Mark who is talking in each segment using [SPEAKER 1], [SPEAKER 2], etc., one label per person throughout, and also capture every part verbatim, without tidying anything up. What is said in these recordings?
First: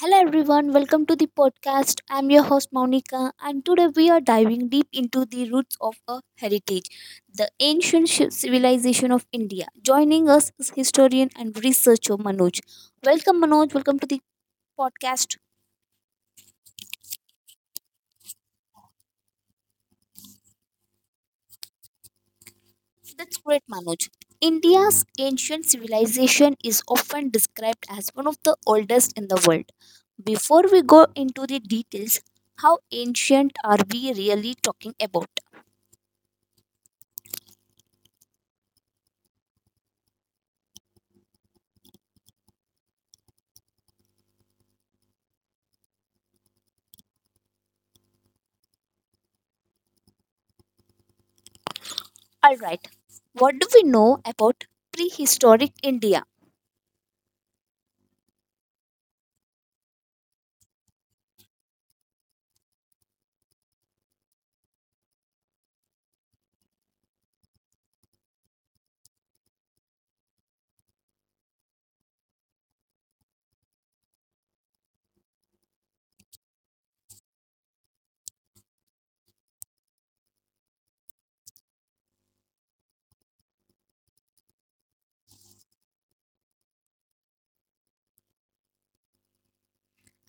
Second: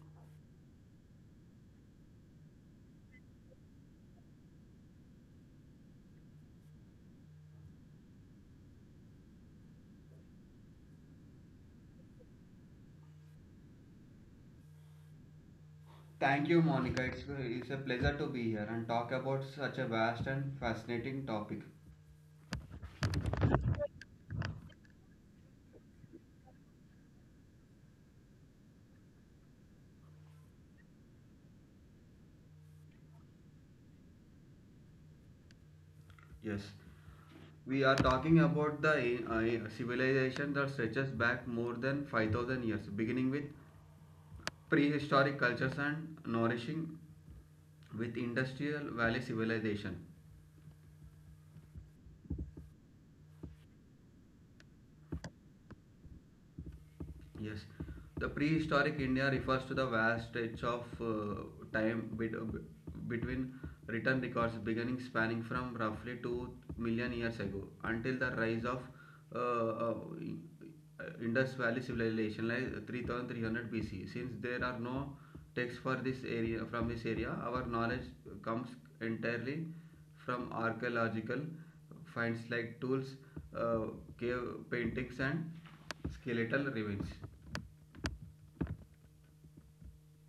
[SPEAKER 1] Hello everyone, welcome to the podcast. I'm your host Monica, and today we are diving deep into the roots of a heritage, the ancient shi- civilization of India. Joining us is historian and researcher Manoj. Welcome, Manoj. Welcome to the podcast.
[SPEAKER 2] Thank you, Monica. It's, it's a pleasure to be here and talk about such a vast and fascinating topic.
[SPEAKER 1] That's great, Manoj. India's ancient civilization is often described as one of the oldest in the world. Before we go into the details, how ancient are we really talking about?
[SPEAKER 2] Yes, we are talking about the uh, civilization that stretches back more than five thousand years, beginning with prehistoric cultures and nourishing with industrial valley civilization.
[SPEAKER 1] Alright, what do we know about prehistoric India?
[SPEAKER 2] Yes, the prehistoric India refers to the vast stretch of uh, time bet- between written records beginning spanning from roughly two million years ago until the rise of uh, uh, Indus Valley civilization like three thousand three hundred B C. Since there are no texts for this area from this area, our knowledge comes entirely from archaeological finds like tools, uh, cave paintings and skeletal remains.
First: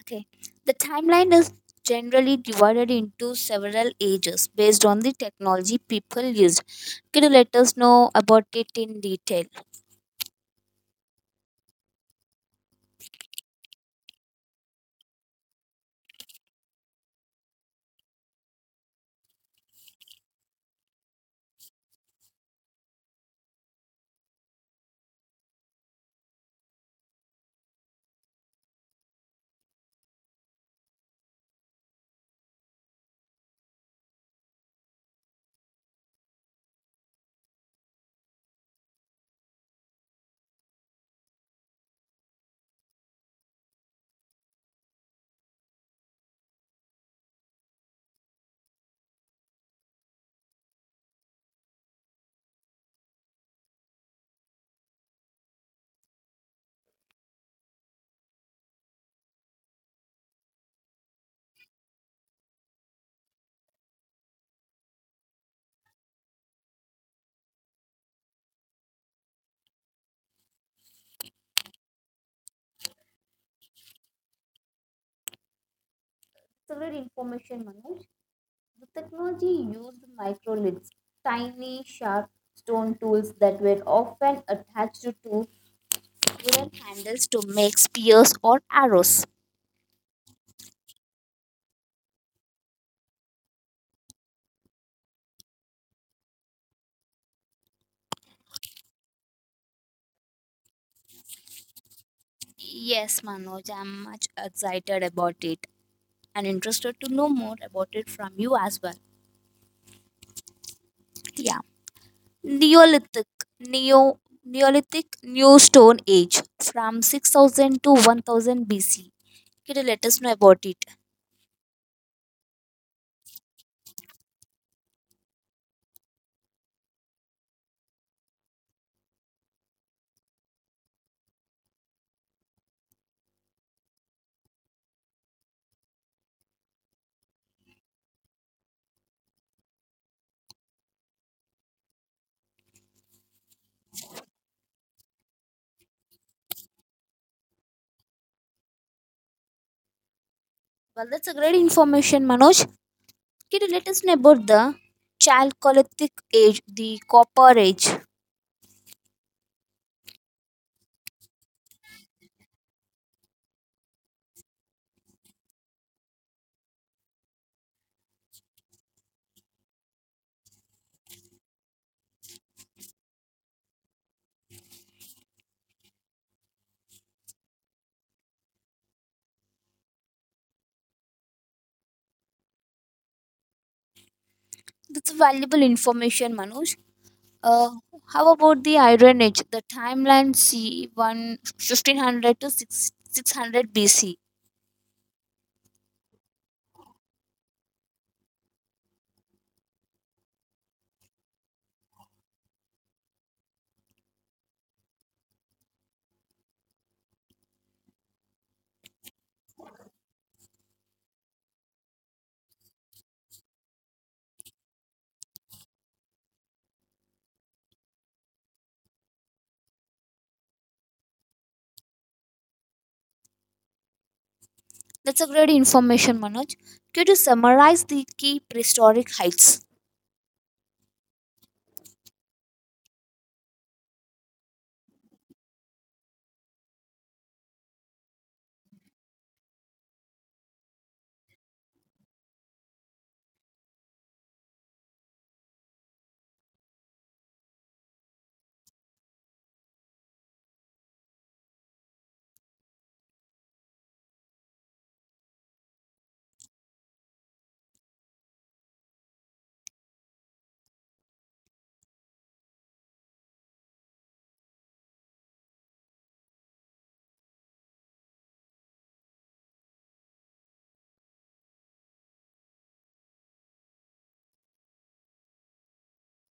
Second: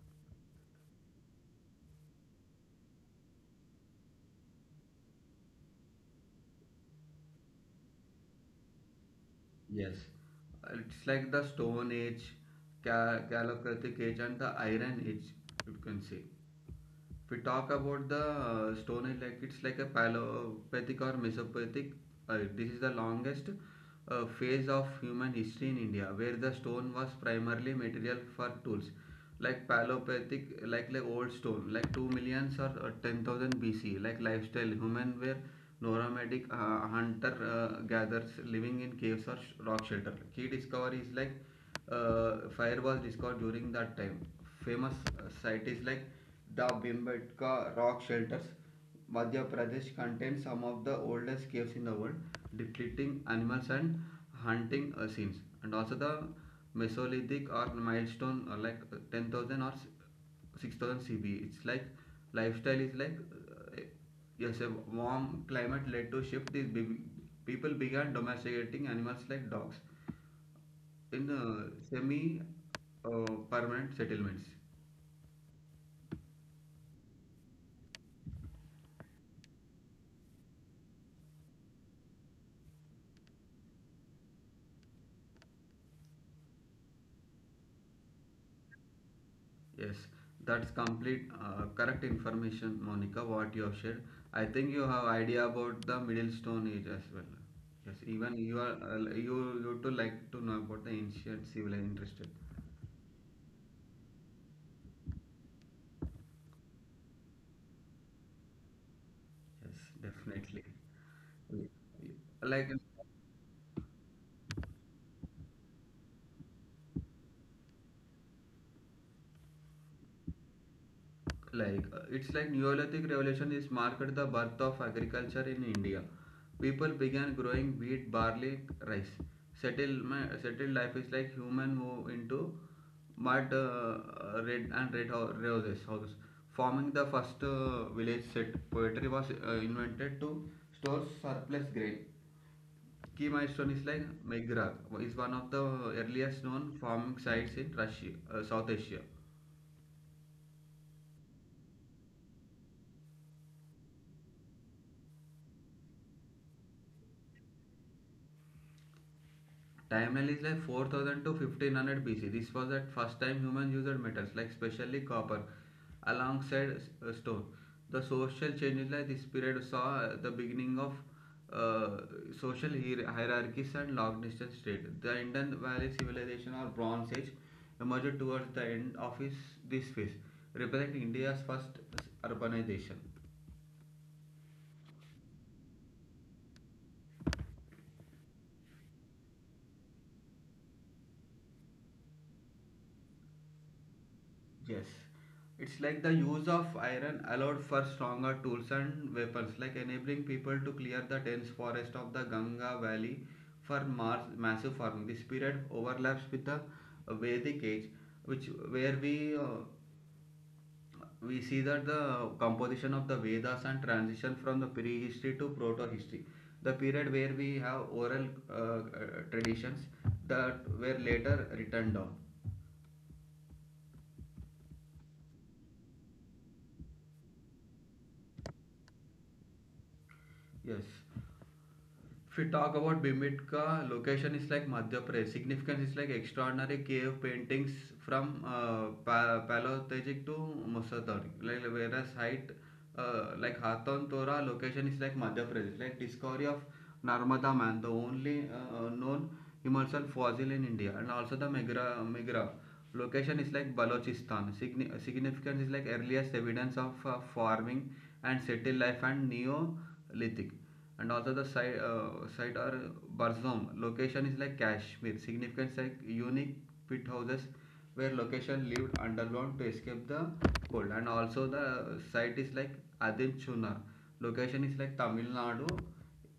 [SPEAKER 1] Okay, the timeline is generally divided into several ages based on the technology people used. Can you let us know about it in detail?
[SPEAKER 2] Yes. Uh, it's like the stone age, Ca- Calocratic age and the iron age, you can say. We talk about the uh, stone age like it's like a paleolithic or mesopathic. Uh, this is the longest uh, phase of human history in india where the stone was primarily material for tools like paleolithic, like like old stone, like two millions or uh, ten thousand bc. Like lifestyle, human were nomadic uh, hunter uh, gatherers living in caves or sh- rock shelter. Key discovery is like uh, fire was discovered during that time. Famous uh, site is like the Bhimbetka rock shelters, Madhya Pradesh, contains some of the oldest caves in the world, depicting animals and hunting uh, scenes. And also the Mesolithic or milestone, uh, like uh, ten thousand or six thousand C B E. It's like lifestyle is like uh, yes, a warm climate led to shift. These be- people began domesticating animals like dogs in uh, semi uh, permanent settlements.
[SPEAKER 1] Several information, Manoj. The technology used microliths, tiny sharp stone tools that were often attached to wooden handles to make spears or arrows.
[SPEAKER 2] Yes, that's complete uh, correct information, Monica. What you have shared, I think you have idea about the Middle Stone Age as well. Yes, even you are uh, you you too like to know about the ancient civil interested.
[SPEAKER 1] Yes, Manoj, I'm much excited about it. And interested to know more about it from you as well.
[SPEAKER 2] Yes, definitely. Yeah.
[SPEAKER 1] Yeah.
[SPEAKER 2] Like
[SPEAKER 1] Neolithic Neo Neolithic New Stone Age from six thousand to one thousand B C. Kitty, let us know about it.
[SPEAKER 2] like uh, it's like neolithic revolution is marked the birth of agriculture in india. People began growing wheat, barley, rice. Settlement settled life is like human move into mud uh, uh, red and red ho- roses house, forming the first uh, village. Set poetry was uh, invented to store surplus grain. Key milestone is like meghrad is one of the earliest known farming sites in russia, uh, south asia.
[SPEAKER 1] Well, that's a great information, Manoj. Kitty, let us know about the Chalcolithic Age, the Copper Age.
[SPEAKER 2] Timeline is like four thousand to fifteen hundred B C. This was the first time humans used metals like especially copper alongside uh, stone. The social changes like this period saw uh, the beginning of uh, social hierarchies and long distance trade. The Indus Valley Civilization or Bronze Age emerged towards the end of his, this phase, representing India's first urbanization.
[SPEAKER 1] That's valuable information, Manoj. Uh, how about the Iron Age? The timeline c one fifteen hundred to six, six hundred B C.
[SPEAKER 2] Yes, it's like the use of iron allowed for stronger tools and weapons, like enabling people to clear the dense forest of the Ganga Valley for mass- massive farming. This period overlaps with the Vedic age, which where we uh, we see that the composition of the Vedas and transition from the prehistory to proto-history, the period where we have oral uh, uh, traditions that were later written down.
[SPEAKER 1] That's a great information, Manoj. Could you summarize the key prehistoric heights?
[SPEAKER 2] Yes. If we talk about Bimitka, location is like Madhya Pradesh. Significance is like extraordinary cave paintings from uh, pa- Paleolithic to Mesozoic. Like whereas height, uh, like Hathorn Tora, location is like Madhya Pradesh. Like discovery of Narmada Man, the only uh, known Himalayan fossil in India, and also the Megra Megra. Location is like Balochistan. Signi- significance is like earliest evidence of uh, farming and settled life and Neolithic. And also the site uh, site are Barzom. Location is like Kashmir. Significance like unique pit houses where location lived underground to escape the cold. And also the site is like Adin Chunar. Location is like Tamil Nadu.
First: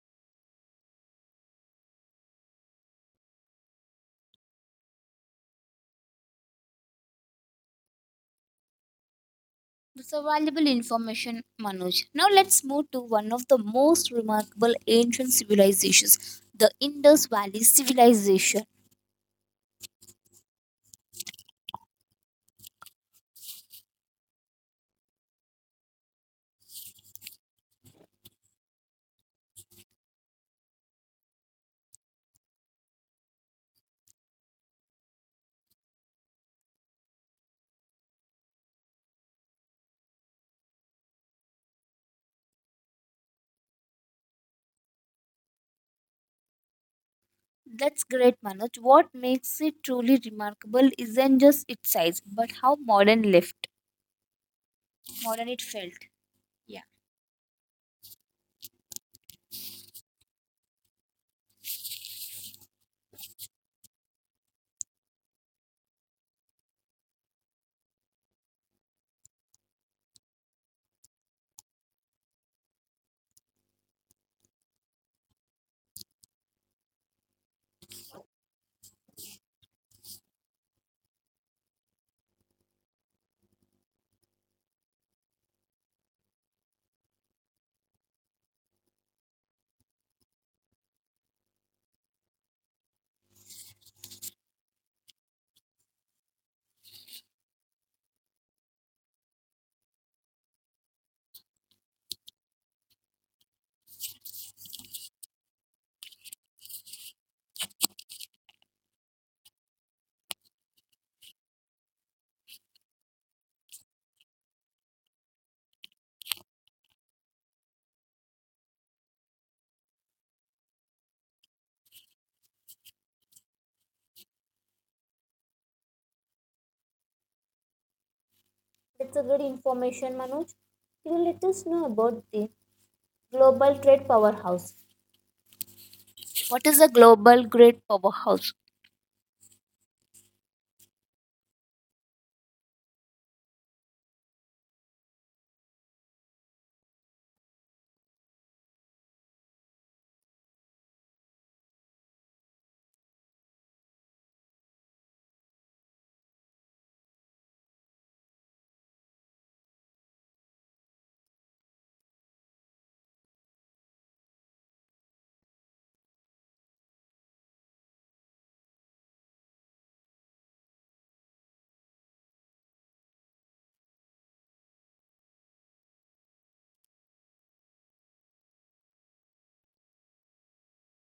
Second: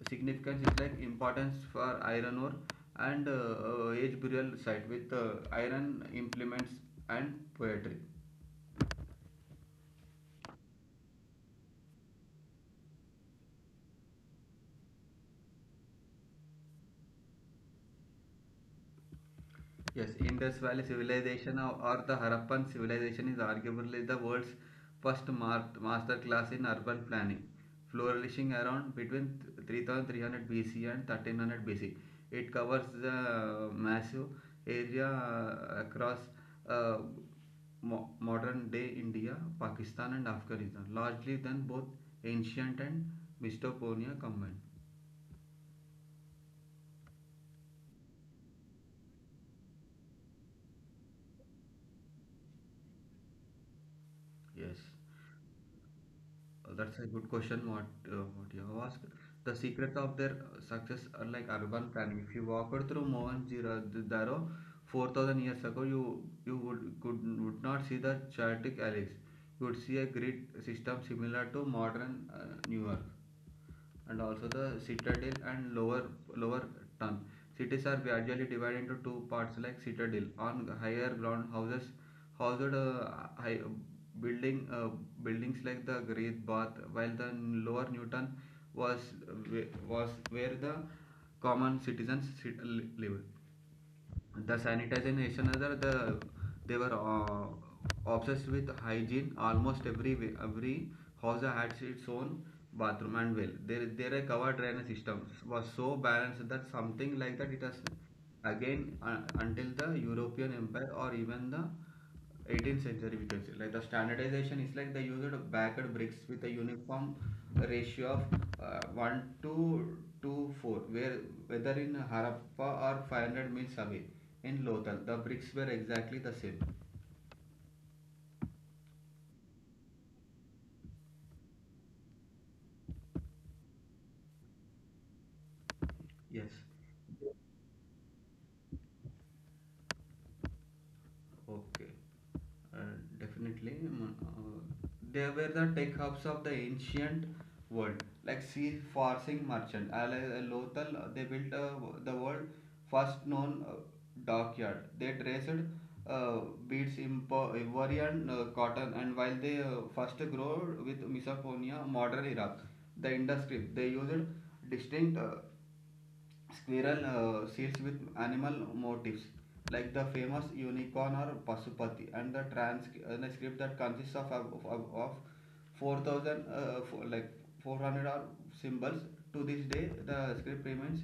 [SPEAKER 2] Significance is like importance for iron ore and uh, uh, age burial site with uh, iron implements and poetry.
[SPEAKER 1] That's a valuable information, Manoj. Now let's move to one of the most remarkable ancient civilizations, the Indus Valley Civilization.
[SPEAKER 2] Yes, Indus Valley Civilization or or the Harappan Civilization is arguably the world's first mar- masterclass in urban planning, flourishing around between three thousand three hundred B C and thirteen hundred B C. It covers the uh, massive area uh, across uh, mo- modern day India, Pakistan, and Afghanistan, largely than both ancient and Mesopotamia combined.
[SPEAKER 1] That's great, Manoj. What makes it truly remarkable isn't just its size, but how modern left,
[SPEAKER 2] Yes.
[SPEAKER 1] modern it felt.
[SPEAKER 2] Uh,
[SPEAKER 1] Yeah.
[SPEAKER 2] That's a good question. What uh, what you have asked. The secret of their success are like urban planning. If you walk walked through Mohenjo-daro four thousand years ago, you you would could would not see the chaotic alleys. You would see a grid system similar to modern uh, New York, and also the citadel and lower lower town. Cities are gradually divided into two parts like citadel on higher ground, houses housed uh, high building uh, buildings like the Great Bath, while the lower Newton was was where the common citizens sit- live. The sanitization, other the they were uh, obsessed with hygiene. Almost every every house had its own bathroom and well. Their their covered drainage systems was so balanced that something like that, it has again uh, until the european empire or even the eighteenth century, we can say. Like the standardization is like they used backed bricks with a uniform ratio of uh, one to two four, where whether in harappa or five hundred miles away in lothal, the bricks were exactly the same.
[SPEAKER 1] That's a good information, Manoj. Can you let us know about the global trade powerhouse? What
[SPEAKER 2] Yes.
[SPEAKER 1] is a global trade powerhouse?
[SPEAKER 2] Okay. Uh, definitely. Mm, Uh, they were the tech hubs of the ancient world, like sea seafaring merchant. Uh, like, uh, Lothal, uh, they built uh, the world first known uh, dockyard. They traced uh, beads, impo- Ivorian uh, cotton, and while they uh, first grew with Mesopotamia, modern Iraq, the industry, they used distinct uh, Squirrel uh, seals with animal motifs like the famous unicorn or Pasupati. And the transcript that consists of, of, of, of four thousand, uh, four, like four hundred or symbols. To this day the script remains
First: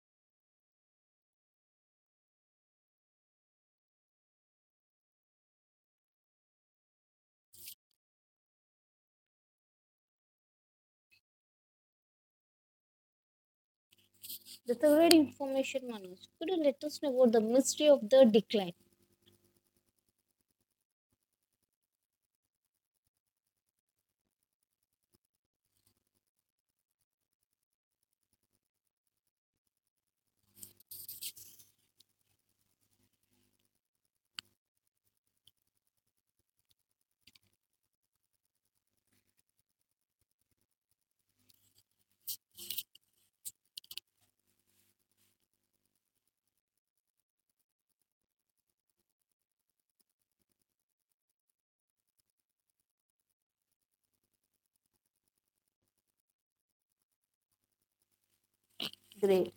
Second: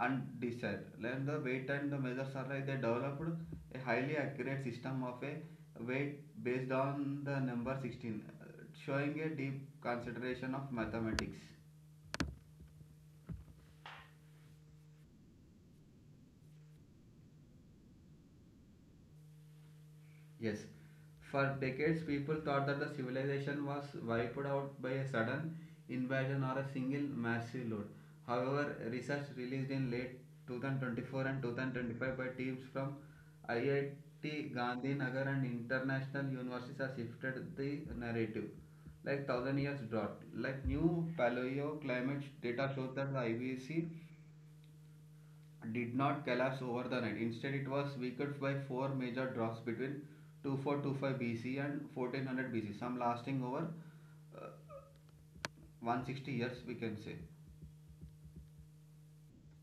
[SPEAKER 2] undecided. Like the weight and the measures are like they developed a highly accurate system of a weight based on the number sixteen, uh, showing a deep consideration of mathematics.
[SPEAKER 1] That's a great information, Manoj. Could you let us know about the mystery of the decline?
[SPEAKER 2] Yes, for decades people thought that the civilization was wiped out by a sudden invasion or a single massive load. However, research released in late twenty twenty-four and twenty twenty-five by teams from I I T Gandhinagar and international universities has shifted the narrative. Like thousand years drought, like new paleoclimate data shows that the I B C did not collapse over the night. Instead, it was weakened by four major droughts between twenty-four twenty-five B C and fourteen hundred B C, some lasting over uh, one hundred sixty years, we can say.
[SPEAKER 1] Great.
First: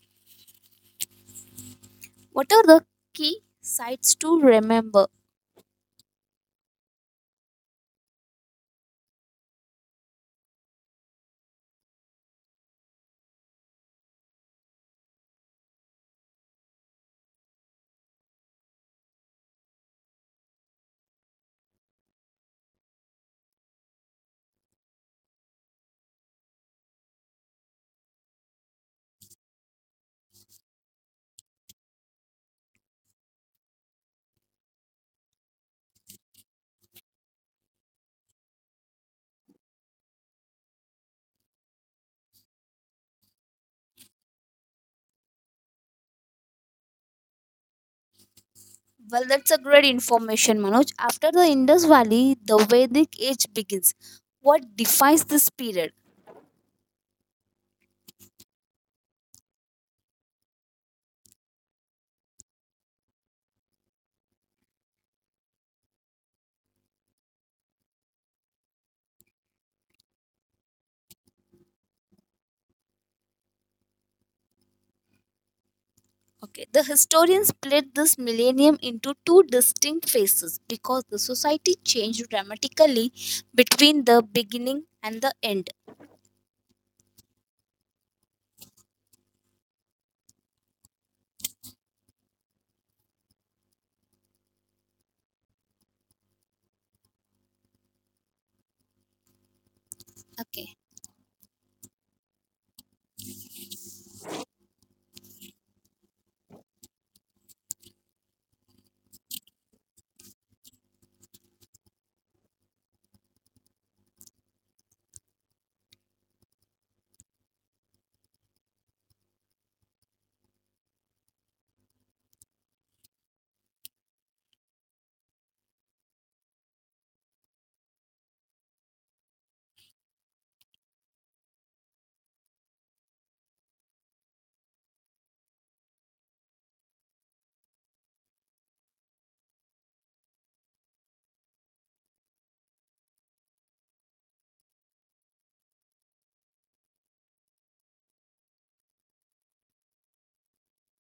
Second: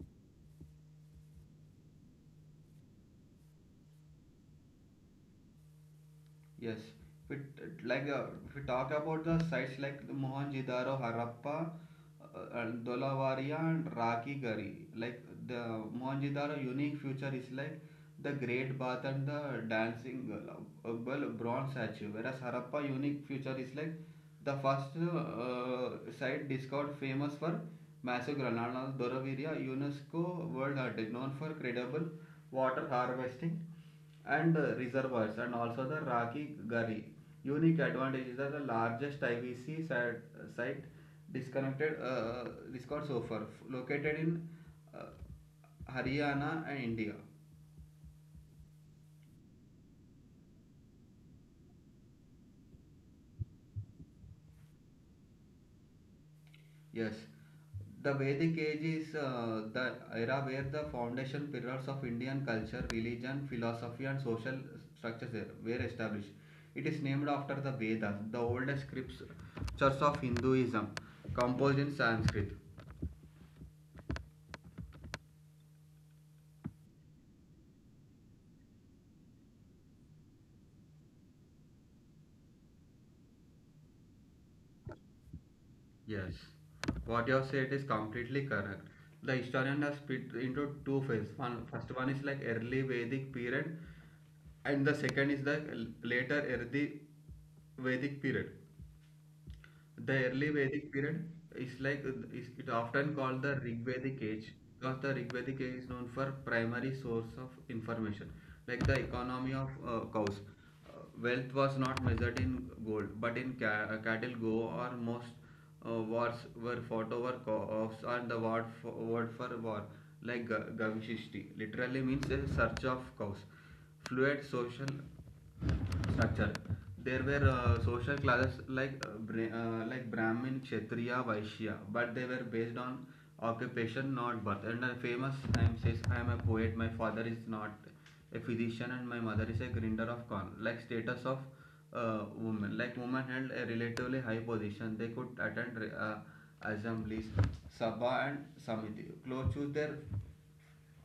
[SPEAKER 1] What are the key sites to remember?
[SPEAKER 2] Yes, if it, like uh, if we talk about the sites like the Mohenjo-daro, Harappa, uh, and Dolavaria, and Raki. Like the Mohenjo-daro unique feature is like the Great Bath and the dancing, uh, well, bronze statue, whereas Harappa unique feature is like the first uh, site discovered, famous for massive granite. Dolavaria, UNESCO World Heritage, known for credible water harvesting and uh, reservoirs, and also the Raki Gully. Unique advantages are the largest I B C site, site, disconnected, uh, discourse offer located in uh, Haryana and India.
[SPEAKER 1] Well, that's a great information, Manoj. After the Indus Valley, the Vedic age begins. What defines this period?
[SPEAKER 2] Yes, the Vedic age is uh, the era where the foundation pillars of Indian culture, religion, philosophy, and social structures were established. It is named after the Vedas, the oldest scriptures of Hinduism, composed in Sanskrit.
[SPEAKER 1] Okay, the historians split this millennium into two distinct phases because the society changed dramatically between the beginning and the end.
[SPEAKER 2] Yes, what you have said is completely correct. The historian has split into two phases. One, first one is like early Vedic period, and the second is the l- later early Vedic period. The early
[SPEAKER 1] Okay,
[SPEAKER 2] Vedic period is like, is it often called the Rig Vedic age, because the Rig Vedic age is known for primary source of information, like the economy of uh, cows. Uh, wealth was not measured in gold, but in ca- uh, cattle go, or most uh, wars were fought over cows, and the word for, word for war, like ga- gavishishti, literally means a search of cows. Fluid social structure. There were uh, social classes like uh, Bra- uh, like Brahmin, Kshatriya, Vaishya, but they were based on occupation, not birth. And a famous hymn says, "I am a poet. My father is not a physician, and my mother is a grinder of corn." Like status of uh, women, like women held a relatively high position. They could attend re- uh, assemblies, sabha, and samiti. Clothes choose their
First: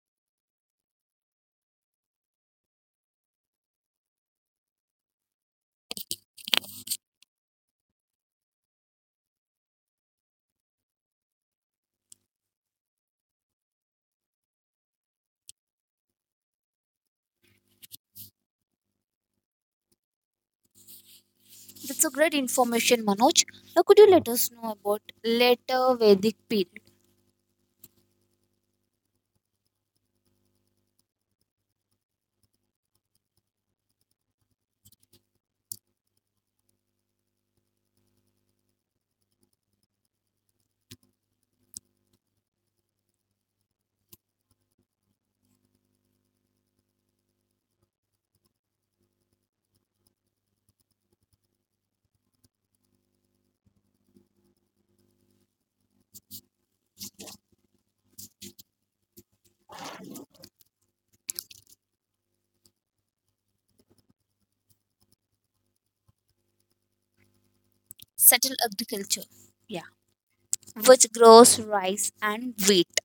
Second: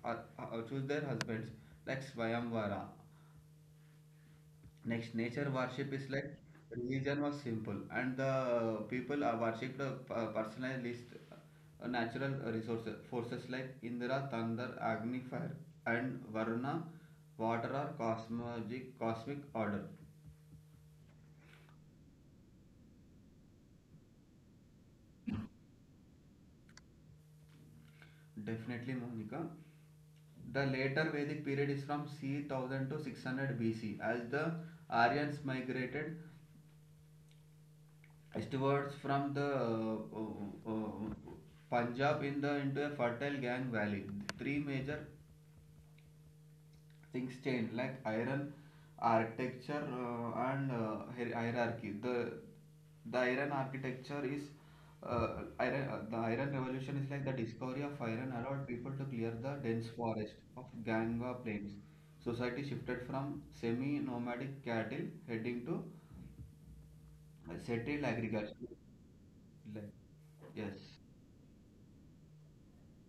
[SPEAKER 2] uh, uh, choose their husbands like Swayamvara. Next, nature worship is like religion was simple, and the people are worshipped uh, p- personalized uh, natural resources forces like Indra, Thunder, Agni, Fire, and Varuna, water or cosmologic cosmic order.
[SPEAKER 1] That's a great information, Manoj. Now, could you let us know about later Vedic period,
[SPEAKER 2] Definitely, Monica. The later Vedic period is from c one thousand to six hundred B C as the Aryans migrated eastwards from the uh, uh, uh, Punjab in the into a fertile Gang Valley. Three major things change like iron architecture uh, and uh, hier- hierarchy. The the iron architecture is uh, iron, uh, the iron revolution is like the discovery of iron allowed people to clear the dense forest of ganga plains. Society shifted from semi nomadic cattle heading to uh, settled
[SPEAKER 1] settled
[SPEAKER 2] agriculture,
[SPEAKER 1] agriculture?
[SPEAKER 2] like,
[SPEAKER 1] Yeah,
[SPEAKER 2] yes.
[SPEAKER 1] which grows rice and wheat.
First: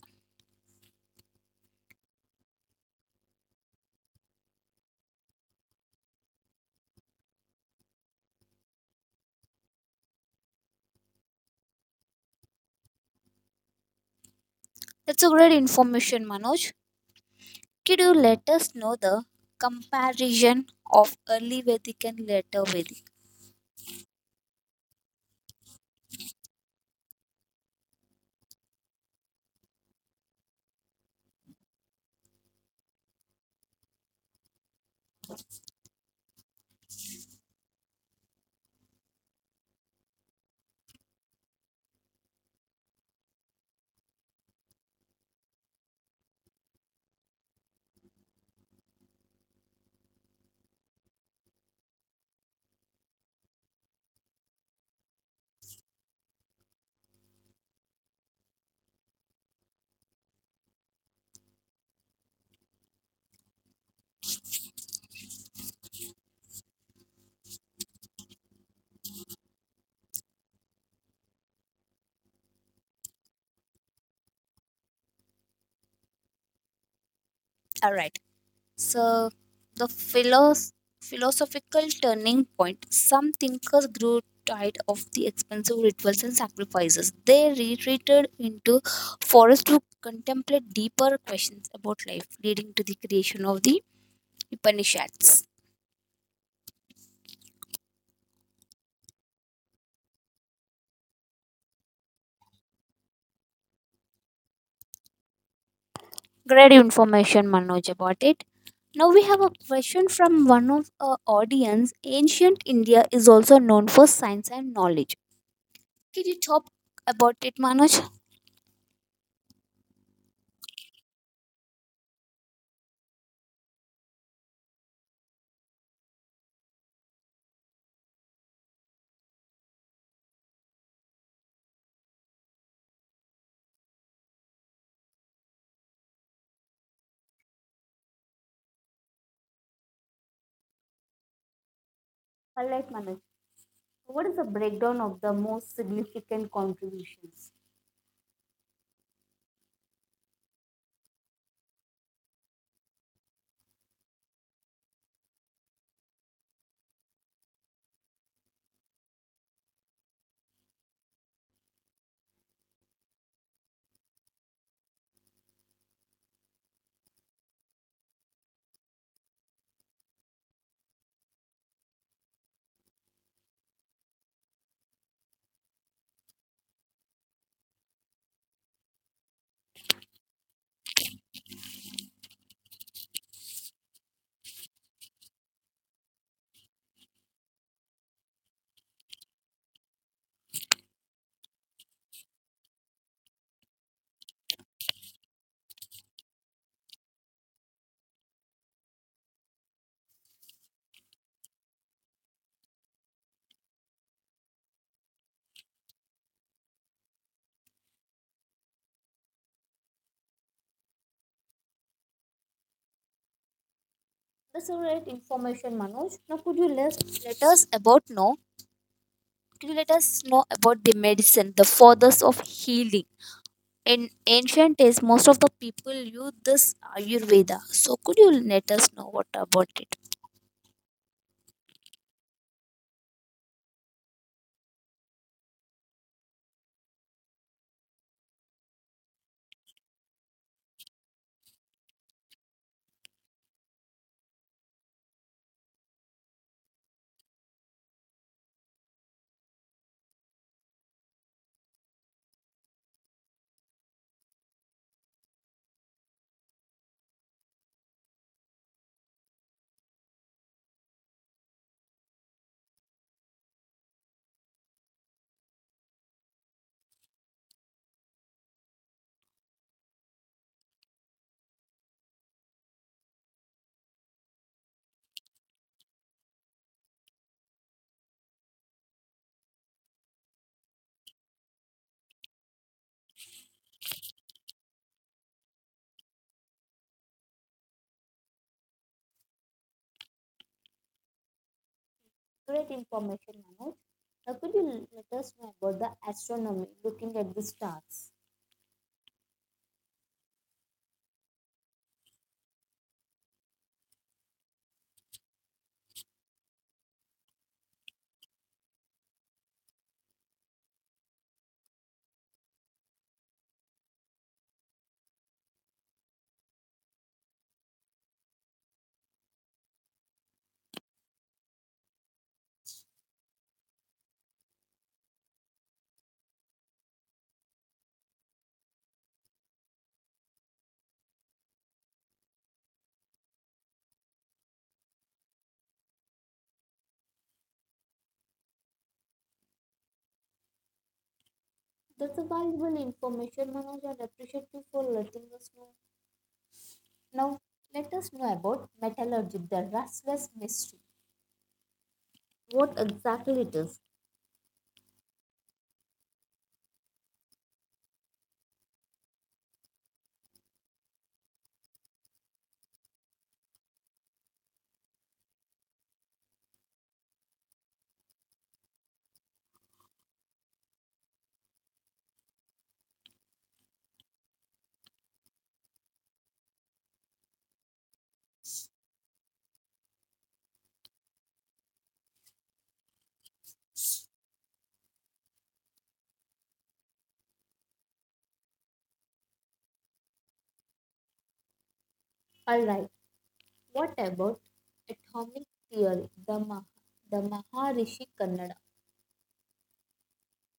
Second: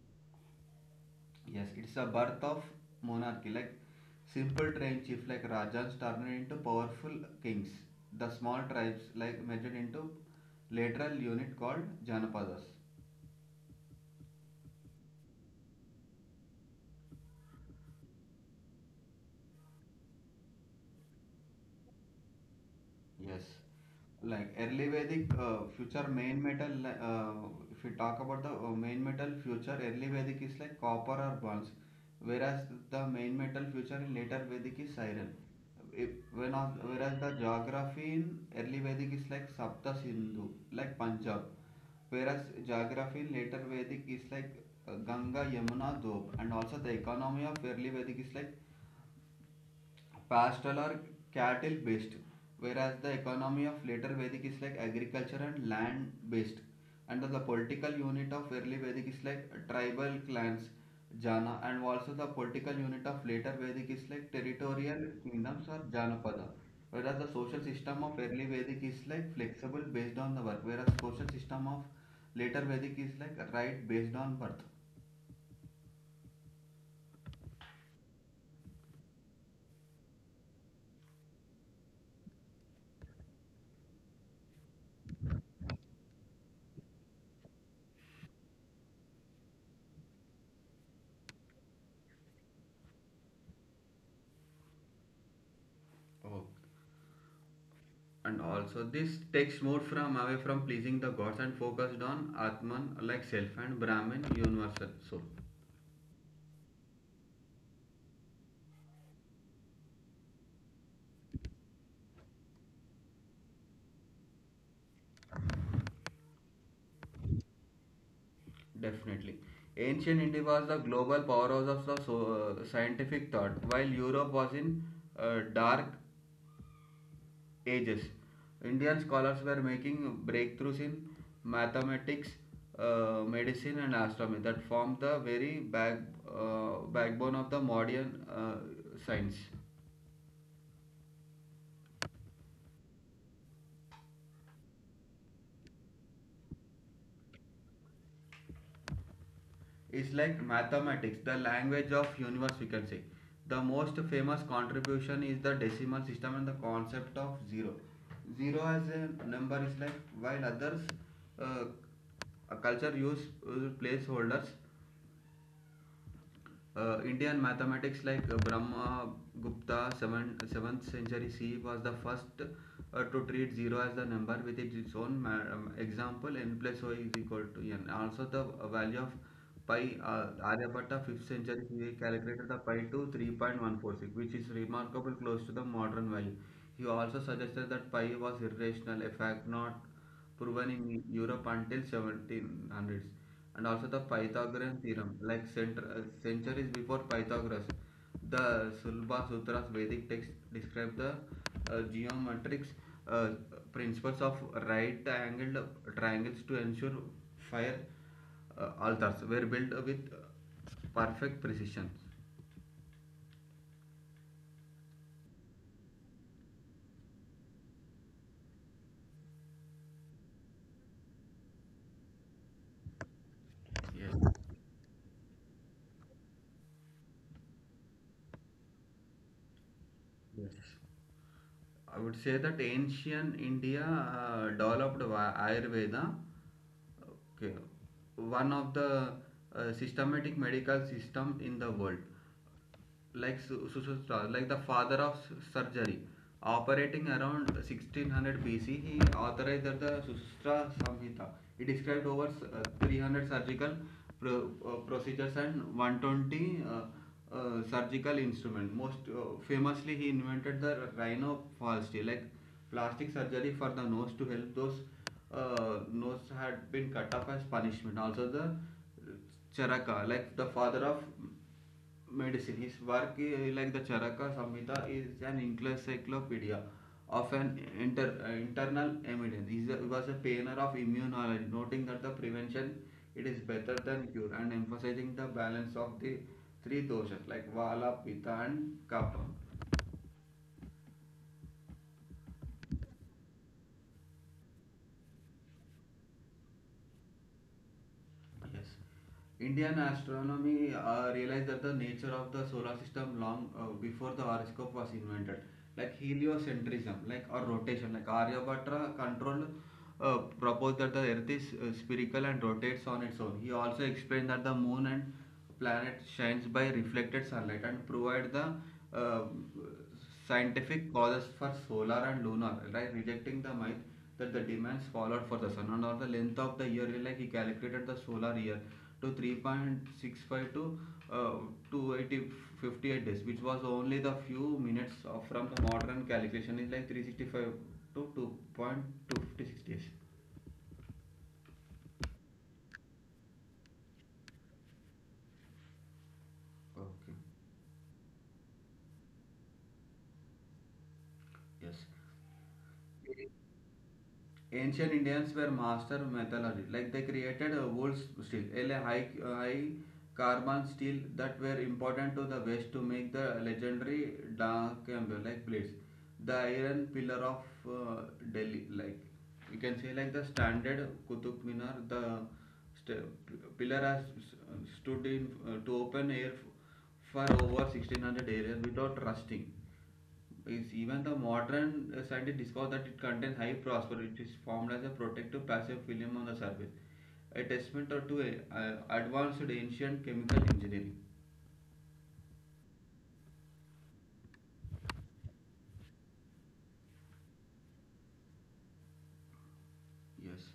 [SPEAKER 2] Yes, it's a birth of monarchy. Like simple trained chief like Rajas turned into powerful kings. The small tribes like measured into lateral unit called Janapadas.
[SPEAKER 1] That's a great information, Manoj. Could you let us know the comparison of early Vedic and later Vedic?
[SPEAKER 2] Yes. Like early Vedic uh, future main metal, li- uh, if you talk about the uh, main metal future, early Vedic is like copper or bronze, whereas the main metal future in later Vedic is iron. If, when, as- Whereas the geography in early Vedic is like Sapta Sindhu, like Punjab, whereas geography in later Vedic is like uh, Ganga, Yamuna, Dob, and also the economy of early Vedic is like pastoral or cattle based, whereas the economy of later Vedic is like agriculture and land based, and the political unit of early Vedic is like tribal clans, jana, and also the political unit of later Vedic is like territorial kingdoms or janapada. Whereas the social system of early Vedic is like flexible based on the work, whereas social system of later Vedic is like right based on birth.
[SPEAKER 1] All right. So the philos- philosophical turning point. Some thinkers grew tired of the expensive rituals and sacrifices. They retreated into forests to contemplate deeper questions about life, leading to the creation of the Upanishads.
[SPEAKER 2] Okay. And also, this takes more from away from pleasing the gods and focused on Atman like self and Brahman universal soul.
[SPEAKER 1] Great information, Manoj, about it. Now we have a question from one of our audience. Ancient India is also known for science and knowledge. Can you talk about it, Manoj?
[SPEAKER 2] Definitely. Ancient India was the global powerhouse of the so, uh, scientific thought, while Europe was in uh, dark ages. Indian scholars were making breakthroughs in mathematics, uh, medicine, and astronomy that formed the very back, uh, backbone of the modern uh, science.
[SPEAKER 1] All right, Manoj. What is the breakdown of the most significant contributions?
[SPEAKER 2] It's like mathematics, the language of universe we can say. The most famous contribution is the decimal system and the concept of zero. Zero as a number is like while others uh, a culture use uh, placeholders uh, Indian mathematics like uh, Brahma Gupta seventh century C E was the first uh, to treat zero as the number with its own um, example n plus o is equal to n. Also the value of pi uh, Aryabhatta fifth century C E calculated the pi to three point one four six, which is remarkable close to the modern value. He also suggested that pi was irrational, a fact not proven in Europe until seventeen hundreds. And also the Pythagorean theorem, like cent- uh, centuries before Pythagoras, the Sulba Sutras Vedic text describe the uh, geometric uh, principles of right-angled triangles to ensure fire uh, altars were built with perfect precision.
[SPEAKER 1] That's all right information, Manoj. Now, could you let, let us about know? Could you let us know about the medicine, the fathers of healing? In
[SPEAKER 2] Yes.
[SPEAKER 1] ancient days, most of the people used this Ayurveda. So, could you let us know what about it?
[SPEAKER 2] yes. I would say that ancient India uh, developed Va- Ayurveda, okay, one of the uh, systematic medical systems in the world. Like Sushruta, like the father of surgery. Operating around sixteen hundred B C, he authorized the Sushruta Samhita. He described over uh, three hundred surgical pro- uh, procedures and one hundred twenty uh, uh, surgical instruments. Most uh, famously, he invented the rhinoplasty, like plastic surgery for the nose to help those uh, nose had been cut off as punishment. Also, the Charaka, like the father of medicine. His work, eh, like the Charaka Samhita, is an encyclopedia of an inter, uh, internal evidence. He is a- was a pioneer of immunology, noting that the prevention it is better than cure and emphasizing the balance of the three doshas like Vala, Pitta, and Kapha.
[SPEAKER 1] Great information, Manoj. Now, could you let us know about the astronomy, looking at the stars?
[SPEAKER 2] Yes. Indian astronomy uh, realized that the nature of the solar system long uh, before the horoscope was invented. Like heliocentrism, like or rotation, like Aryabhata controlled uh, proposed that the Earth is uh, spherical and rotates on its own. He also explained that the moon and planet shines by reflected sunlight and provide the uh, scientific causes for solar and lunar, right? Rejecting the myth that the demands followed for the sun and on the length of the year, like he calculated the solar year to three point six five to uh, two hundred eighty days, which was only the few minutes of, from the modern calculation is like three hundred sixty-five to two point two five six days.
[SPEAKER 1] That's a valuable information, Manoj, and appreciate you for letting us know.
[SPEAKER 2] Okay.
[SPEAKER 1] Now, let us know about metallurgy, the restless mystery.
[SPEAKER 2] Yes.
[SPEAKER 1] What exactly it is?
[SPEAKER 2] Ancient Indians were master metallurgy. Like they created uh, wool steel, a high, uh, high carbon steel that were important to the West to make the legendary Dakembe like blades. The iron pillar of uh, Delhi, like you can say, like the standard Qutub Minar, the st- pillar has stood in uh, to open air for over sixteen hundred years without rusting. Is even the modern uh, scientists discover that it contains high phosphorus, which is formed as a protective passive film on the surface, a testament to a, uh, advanced ancient chemical engineering.
[SPEAKER 1] Alright, what about atomic theory, the, Mah- the Maharishi Kannada?
[SPEAKER 2] Yes,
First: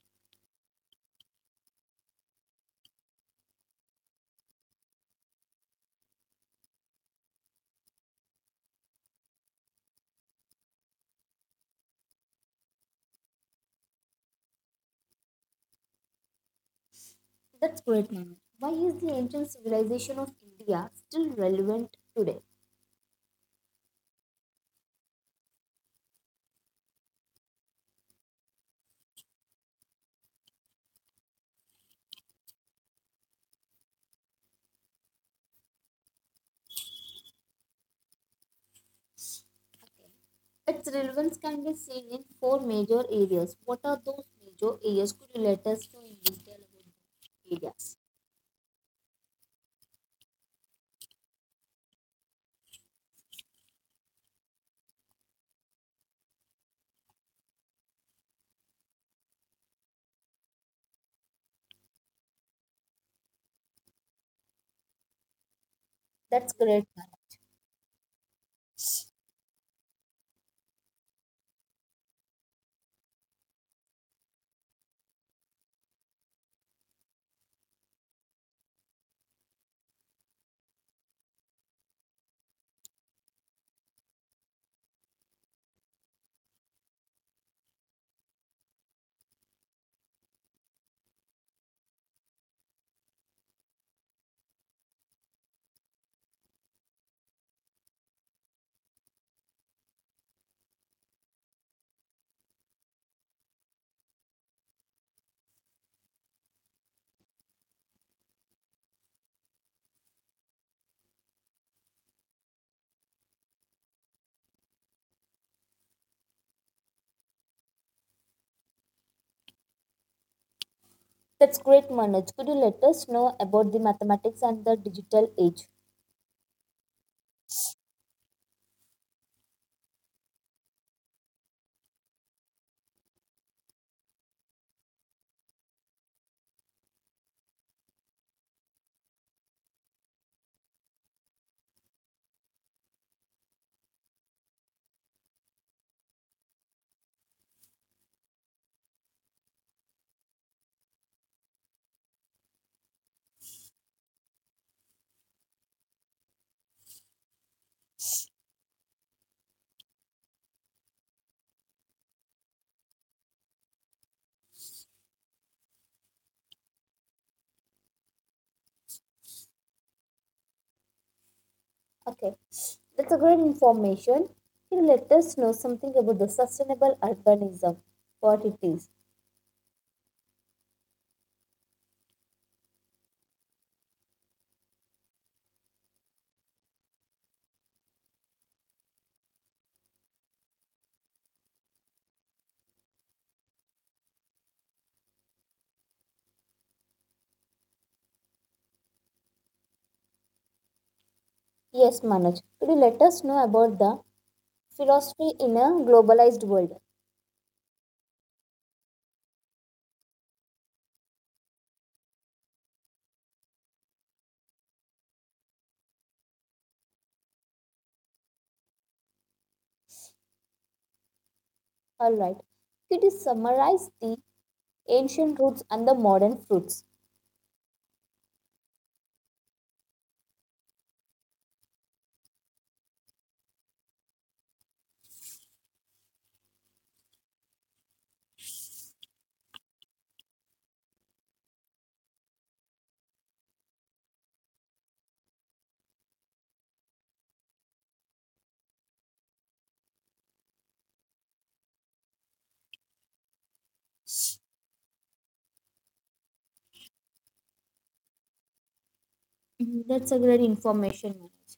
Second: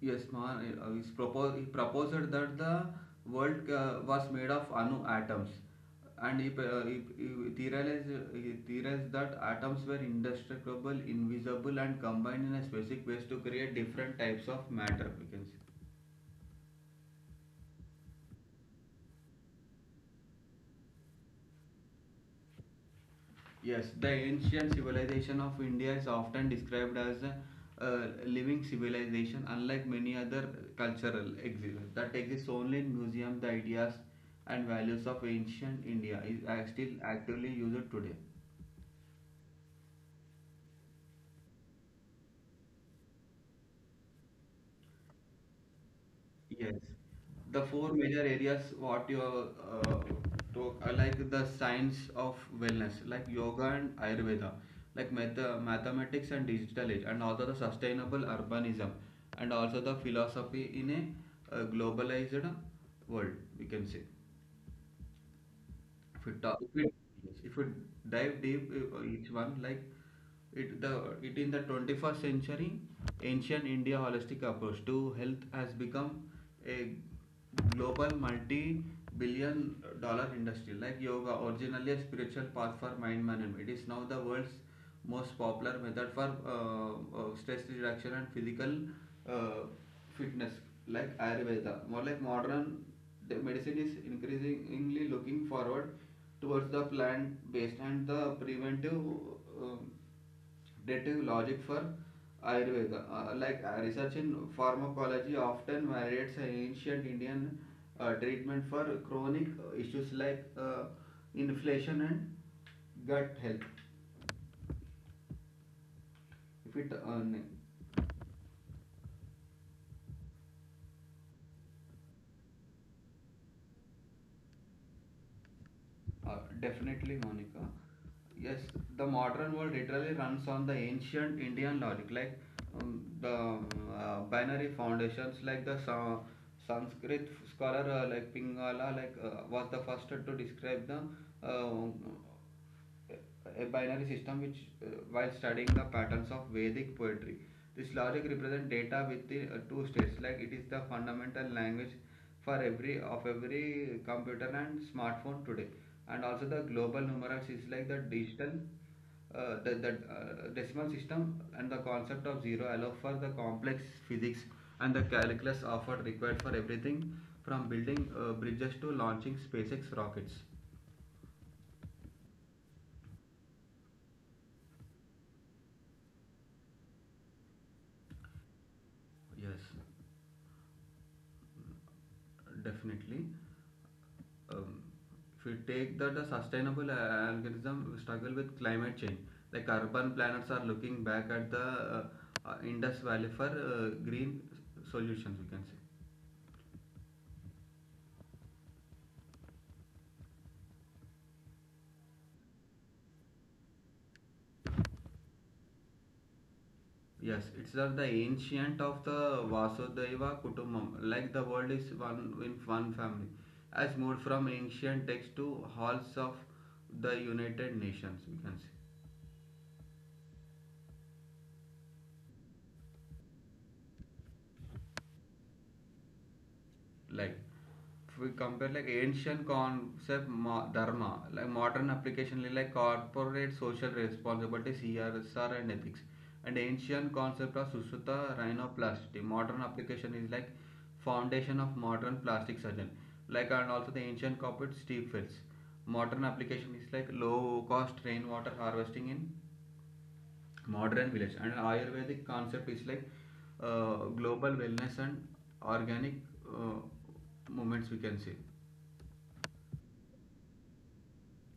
[SPEAKER 2] yes, man. Uh, he, proposed, he proposed that the world uh, was made of anu atoms, and he, uh, he, he theorized he theorized that atoms were indestructible, invisible, and combined in a specific ways to create different types of matter. We can say.
[SPEAKER 1] That's great, Manu. Why is the realization of India still relevant today?
[SPEAKER 2] Yes, the ancient civilization of India is often described as a, uh, living civilization, unlike many other cultural exhibits that exists only in museums. The ideas and values of ancient India is are still actively used today.
[SPEAKER 1] Its relevance can be seen in four major areas. What are those major areas? Could you let us know in detail
[SPEAKER 2] Yes,
[SPEAKER 1] about the
[SPEAKER 2] the four
[SPEAKER 1] areas?
[SPEAKER 2] major areas what you uh, talk are like the science of wellness, like yoga and Ayurveda, like math- mathematics and digital age, and also the sustainable urbanism, and also the philosophy in a uh, globalized world, we can say if we
[SPEAKER 1] That's
[SPEAKER 2] talk if
[SPEAKER 1] great,
[SPEAKER 2] we,
[SPEAKER 1] Manoj.
[SPEAKER 2] if we dive deep uh, each one like it the it in the twenty-first century ancient india holistic approach to health has become a global multi billion dollar industry. Like yoga, originally a spiritual path for mind management, it is now the world's most popular method for uh, uh, stress reduction and physical uh, fitness. Like Ayurveda, more like modern medicine is increasingly looking forward towards the plant based and the preventive uh, dative logic for Ayurveda. Uh, like uh, research in pharmacology often validates ancient indian uh, treatment for chronic uh, issues like uh, inflation and gut health. If it uh,
[SPEAKER 1] That's great, Manoj. Could you let us know about the mathematics and the digital age?
[SPEAKER 2] Uh, definitely, Monica. Yes, the modern world literally runs on the ancient Indian logic, like um, the um, uh, binary foundations, like the Sa- Sanskrit scholar uh, like Pingala, like uh, was the first to describe the uh, a binary system, which uh, while studying the patterns of Vedic poetry. This logic represents data with the uh, two states, like it is the fundamental language for every of every computer and smartphone today. And also the global numerals is like the digital, uh, the, the uh, decimal system and the concept of zero allow for the complex physics and the calculus offered required for everything from building uh, bridges to launching SpaceX rockets.
[SPEAKER 1] Okay. That's a great information. Can you let us know something about the sustainable urbanism? What it is?
[SPEAKER 2] Yes, definitely. um, if we take that the sustainable uh, algorithm struggle with climate change, like urban planners are looking back at the uh, uh, indus valley for uh, green solutions, we can say.
[SPEAKER 1] Yes, Manoj. Could you let us know about the philosophy in a globalized world?
[SPEAKER 2] Yes, it's uh, the ancient of the vasudeva kutumbam, like the world is one in one family, as moved from ancient text to halls of the United Nations, we can say.
[SPEAKER 1] All right. Could you summarize the ancient roots and the modern fruits?
[SPEAKER 2] Like if we compare like ancient concept dharma like modern application like corporate social responsibility CSR and ethics, and ancient concept of sushruta rhinoplasty modern application is like foundation of modern plastic surgeon. Like and also the ancient corporate steep fields, modern application is like low cost rainwater harvesting in modern village, and ayurvedic concept is like uh, global wellness and organic uh, movements, we can say.
[SPEAKER 1] Mhm, That's a great information, Manoj.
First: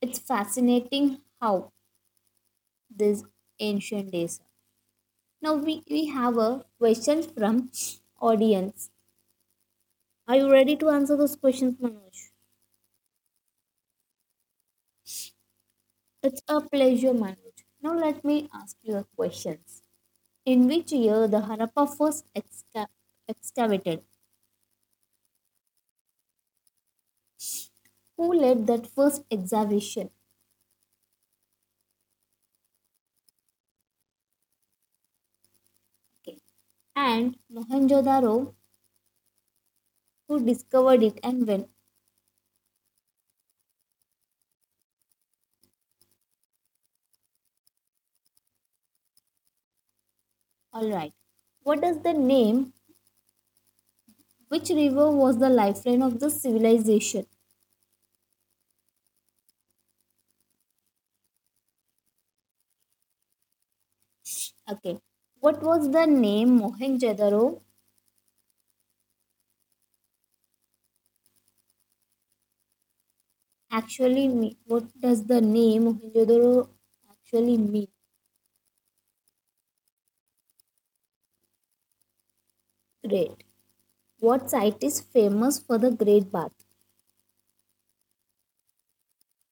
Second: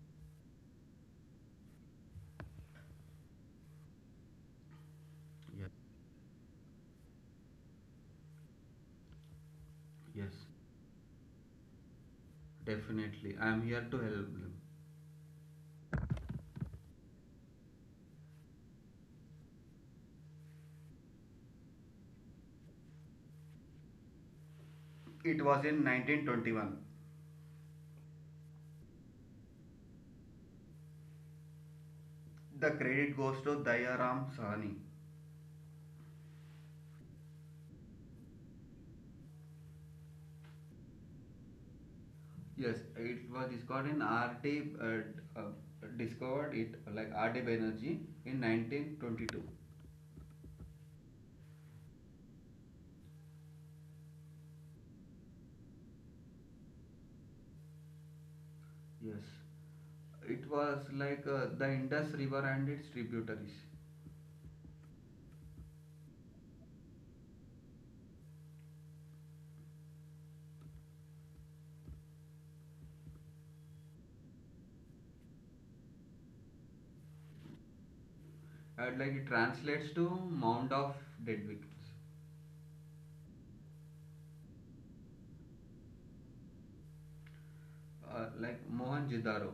[SPEAKER 1] It's fascinating how these ancient days. Now
[SPEAKER 2] Yes,
[SPEAKER 1] we, we have a question from audience.
[SPEAKER 2] yes
[SPEAKER 1] Are you ready to answer those questions, Manoj?
[SPEAKER 2] definitely I am here to help them.
[SPEAKER 1] It's a pleasure, Manoj. Now let me ask you a question. In which year the Harappa first exca- excavated?
[SPEAKER 2] It was in nineteen twenty-one.
[SPEAKER 1] Who led that first excavation?
[SPEAKER 2] The credit goes to Dayaram Sahni.
[SPEAKER 1] Okay. And Mohenjo-daro, who discovered it and when?
[SPEAKER 2] Yes, it was discovered in rt uh, uh, discovered it like RT Banerjee in nineteen twenty-two.
[SPEAKER 1] All right. What does the name? Which river was the lifeline of the civilization?
[SPEAKER 2] Yes, it was like uh, the Indus river and its tributaries.
[SPEAKER 1] Okay. What was the name Mohenjo-daro actually mean? What does the name Mohenjo-daro actually mean?
[SPEAKER 2] Uh, like it translates to Mound of Dead Victims.
[SPEAKER 1] Great. What site is famous for the Great Bath?
[SPEAKER 2] Uh, like Mohan Jidaro.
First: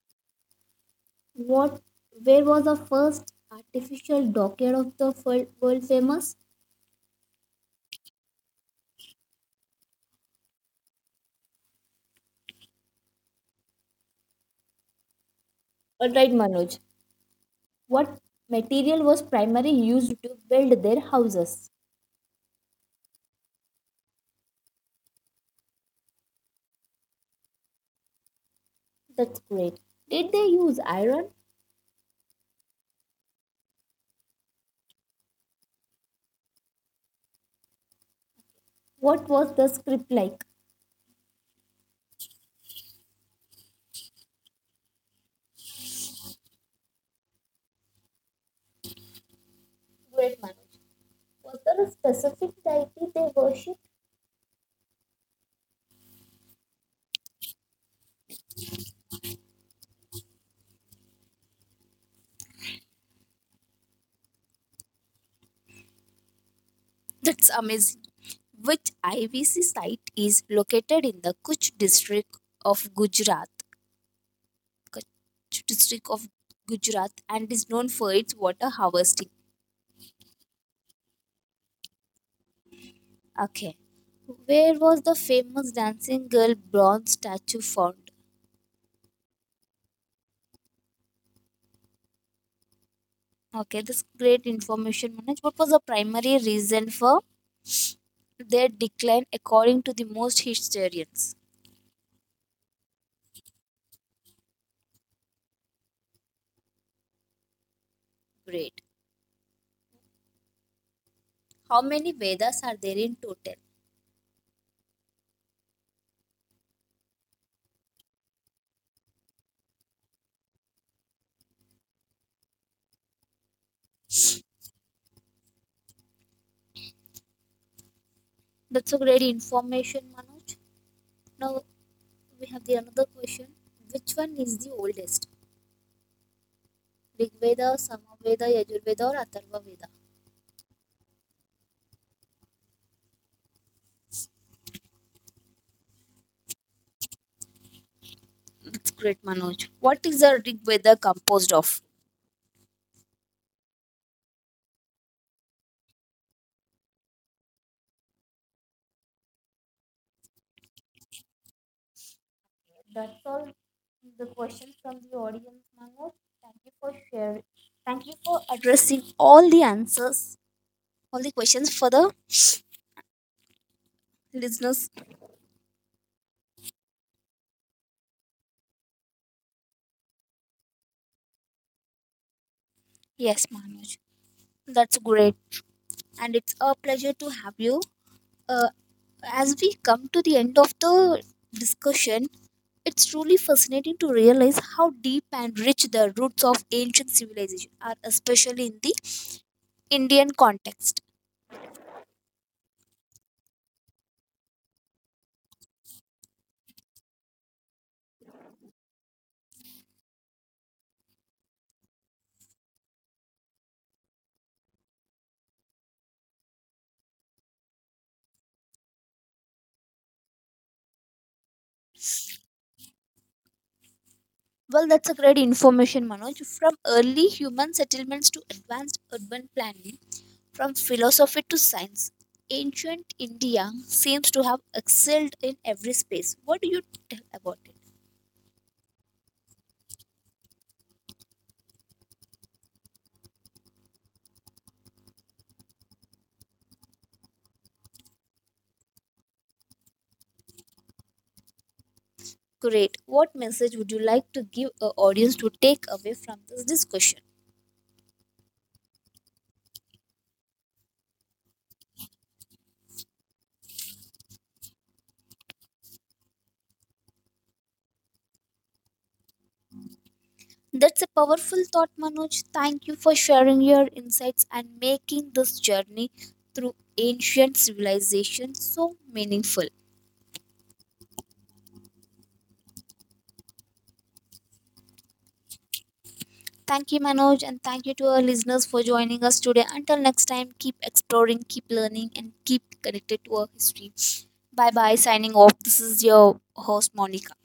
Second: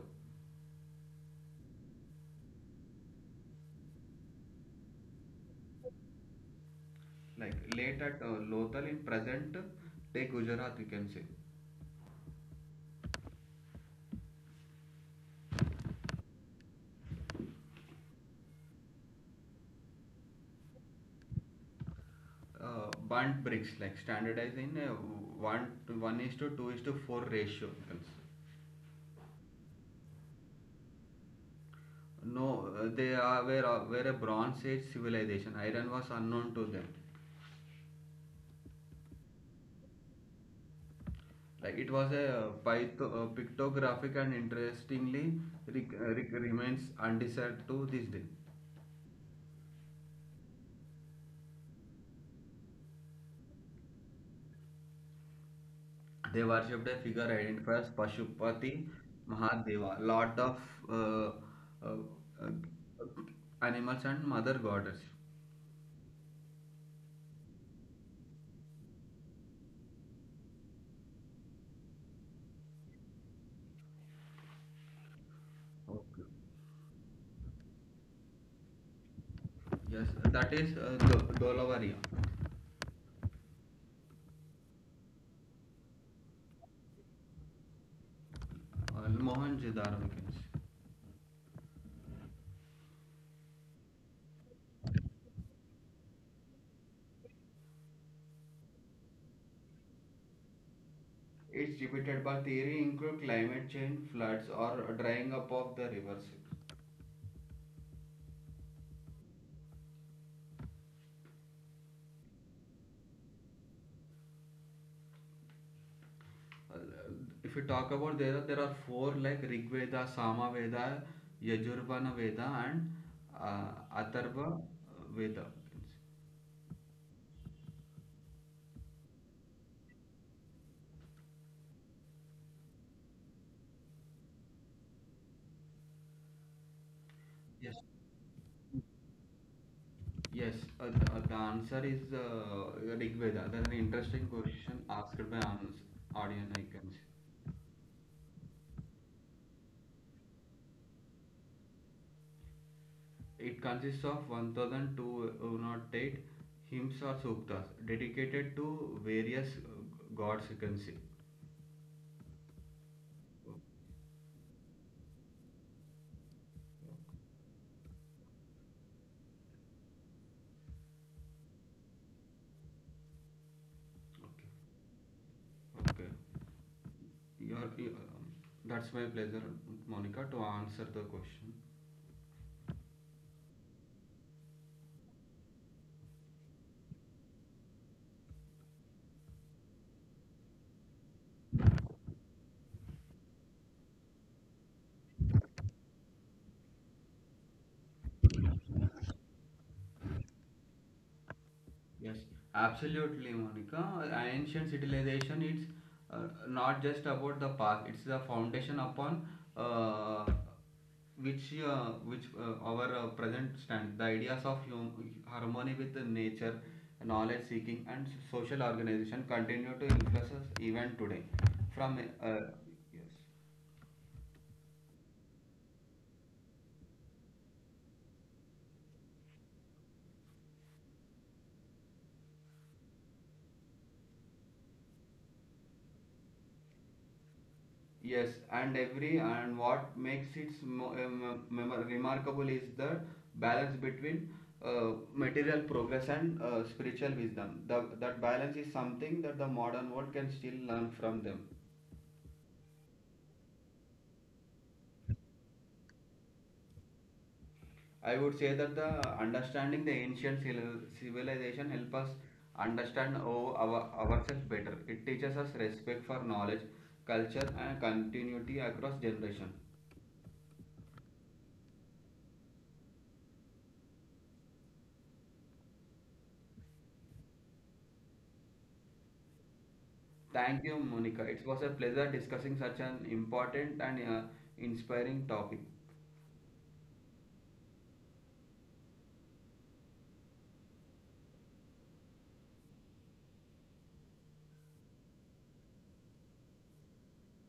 [SPEAKER 1] What where was the first artificial dockyard of the fol- world famous?
[SPEAKER 2] Like late at uh, Lothal in present day Gujarat, we can say.
[SPEAKER 1] All right, Manoj. What material was primarily used to build their houses?
[SPEAKER 2] Uh, burnt bricks, like standardized in a one to one is to two is to four ratio.
[SPEAKER 1] That's great. Did they use iron?
[SPEAKER 2] No, uh, they are were, uh, were a Bronze Age civilization. Iron was unknown to them.
[SPEAKER 1] What was the script like?
[SPEAKER 2] Like it was a uh, pictographic and interestingly rec- uh, rec- remains undiscovered to this day.
[SPEAKER 1] Great, Manoj. Was there a specific deity they worshipped?
[SPEAKER 2] They worshipped a figure identified as Pashupati Mahadeva, Lord of uh, uh, uh, Animals and Mother Goddess.
[SPEAKER 1] That's amazing. Which I V C site is located in the Kutch district of Gujarat? Kutch district
[SPEAKER 2] Okay.
[SPEAKER 1] of Gujarat and is known for its water harvesting.
[SPEAKER 2] Yes, that is uh, Do- Dolavaria,
[SPEAKER 1] Okay. Where was the famous dancing girl bronze statue found?
[SPEAKER 2] or Mohenjo-daro we can say.
[SPEAKER 1] Okay, this great information, Manoj. What was the primary reason for their decline according to the most historians?
[SPEAKER 2] Its debatable theory include climate change, floods, or drying up of the rivers.
[SPEAKER 1] Great. How many Vedas are there in total?
[SPEAKER 2] Uh, If you talk about there, are- there are four, like Rig Veda, Sama Veda, Yajurvana Veda, and uh, Atharva Veda. We can say.
[SPEAKER 1] That's a great information, Manoj. Now we have the another question. Which one is the oldest? Rig Veda,
[SPEAKER 2] Yes.
[SPEAKER 1] Samaveda, Yajur Veda, or Atharva Veda?
[SPEAKER 2] Yes, uh, the, uh, The answer is uh, Rig Veda. That's an interesting question asked by ans- audience, I can say.
[SPEAKER 1] That's great, Manoj. What is a rig weather composed of?
[SPEAKER 2] It consists of one thousand two hundred eight hymns or suktas dedicated to various uh, gods, you can say.
[SPEAKER 1] That's all
[SPEAKER 2] Okay.
[SPEAKER 1] the questions from the audience, Manoj. Thank you for sharing. Thank you for addressing all the answers. All the questions for the listeners?
[SPEAKER 2] Okay. Your, your- um, that's my pleasure, Monica, to answer the question.
[SPEAKER 1] Yes, Manoj. That's great. And it's a pleasure to have you. Uh, as we come to the end of the discussion, it's truly fascinating to realize how deep and rich the roots of ancient civilization are, especially in the Indian context.
[SPEAKER 2] Yes, absolutely, Monica. Ancient civilization is uh, not just about the past; it's the foundation upon uh, which uh, which uh, our uh, present stands. The ideas of hum- harmony with the nature, knowledge seeking, and social organization continue to influence us even today. From uh, yes.
[SPEAKER 1] Well, that's a great information, Manoj. From early human settlements to advanced urban planning, from philosophy to science, ancient India seems to have excelled in every space. What do you tell about it?
[SPEAKER 2] Yes, and every and what makes it mo- um, mem- remarkable is the balance between uh, material progress and uh, spiritual wisdom. The, that balance is something that the modern world can still learn from them.
[SPEAKER 1] Great. What message would you like to give our audience to take away from this discussion?
[SPEAKER 2] I would say that the understanding the ancient civil- civilization help us understand our, our ourselves better. It teaches us respect for knowledge, culture, and continuity across generation.
[SPEAKER 1] That's a powerful thought, Manoj. Thank you for sharing your insights and making this journey through ancient civilization so meaningful.
[SPEAKER 2] Thank you, Monica. It was a pleasure discussing such an important and uh, inspiring topic.
[SPEAKER 1] Thank you, Manoj, and thank you to our listeners for joining us today. Until next time, keep exploring, keep learning, and keep connected to our history. Bye bye, signing off. This is your host, Monica.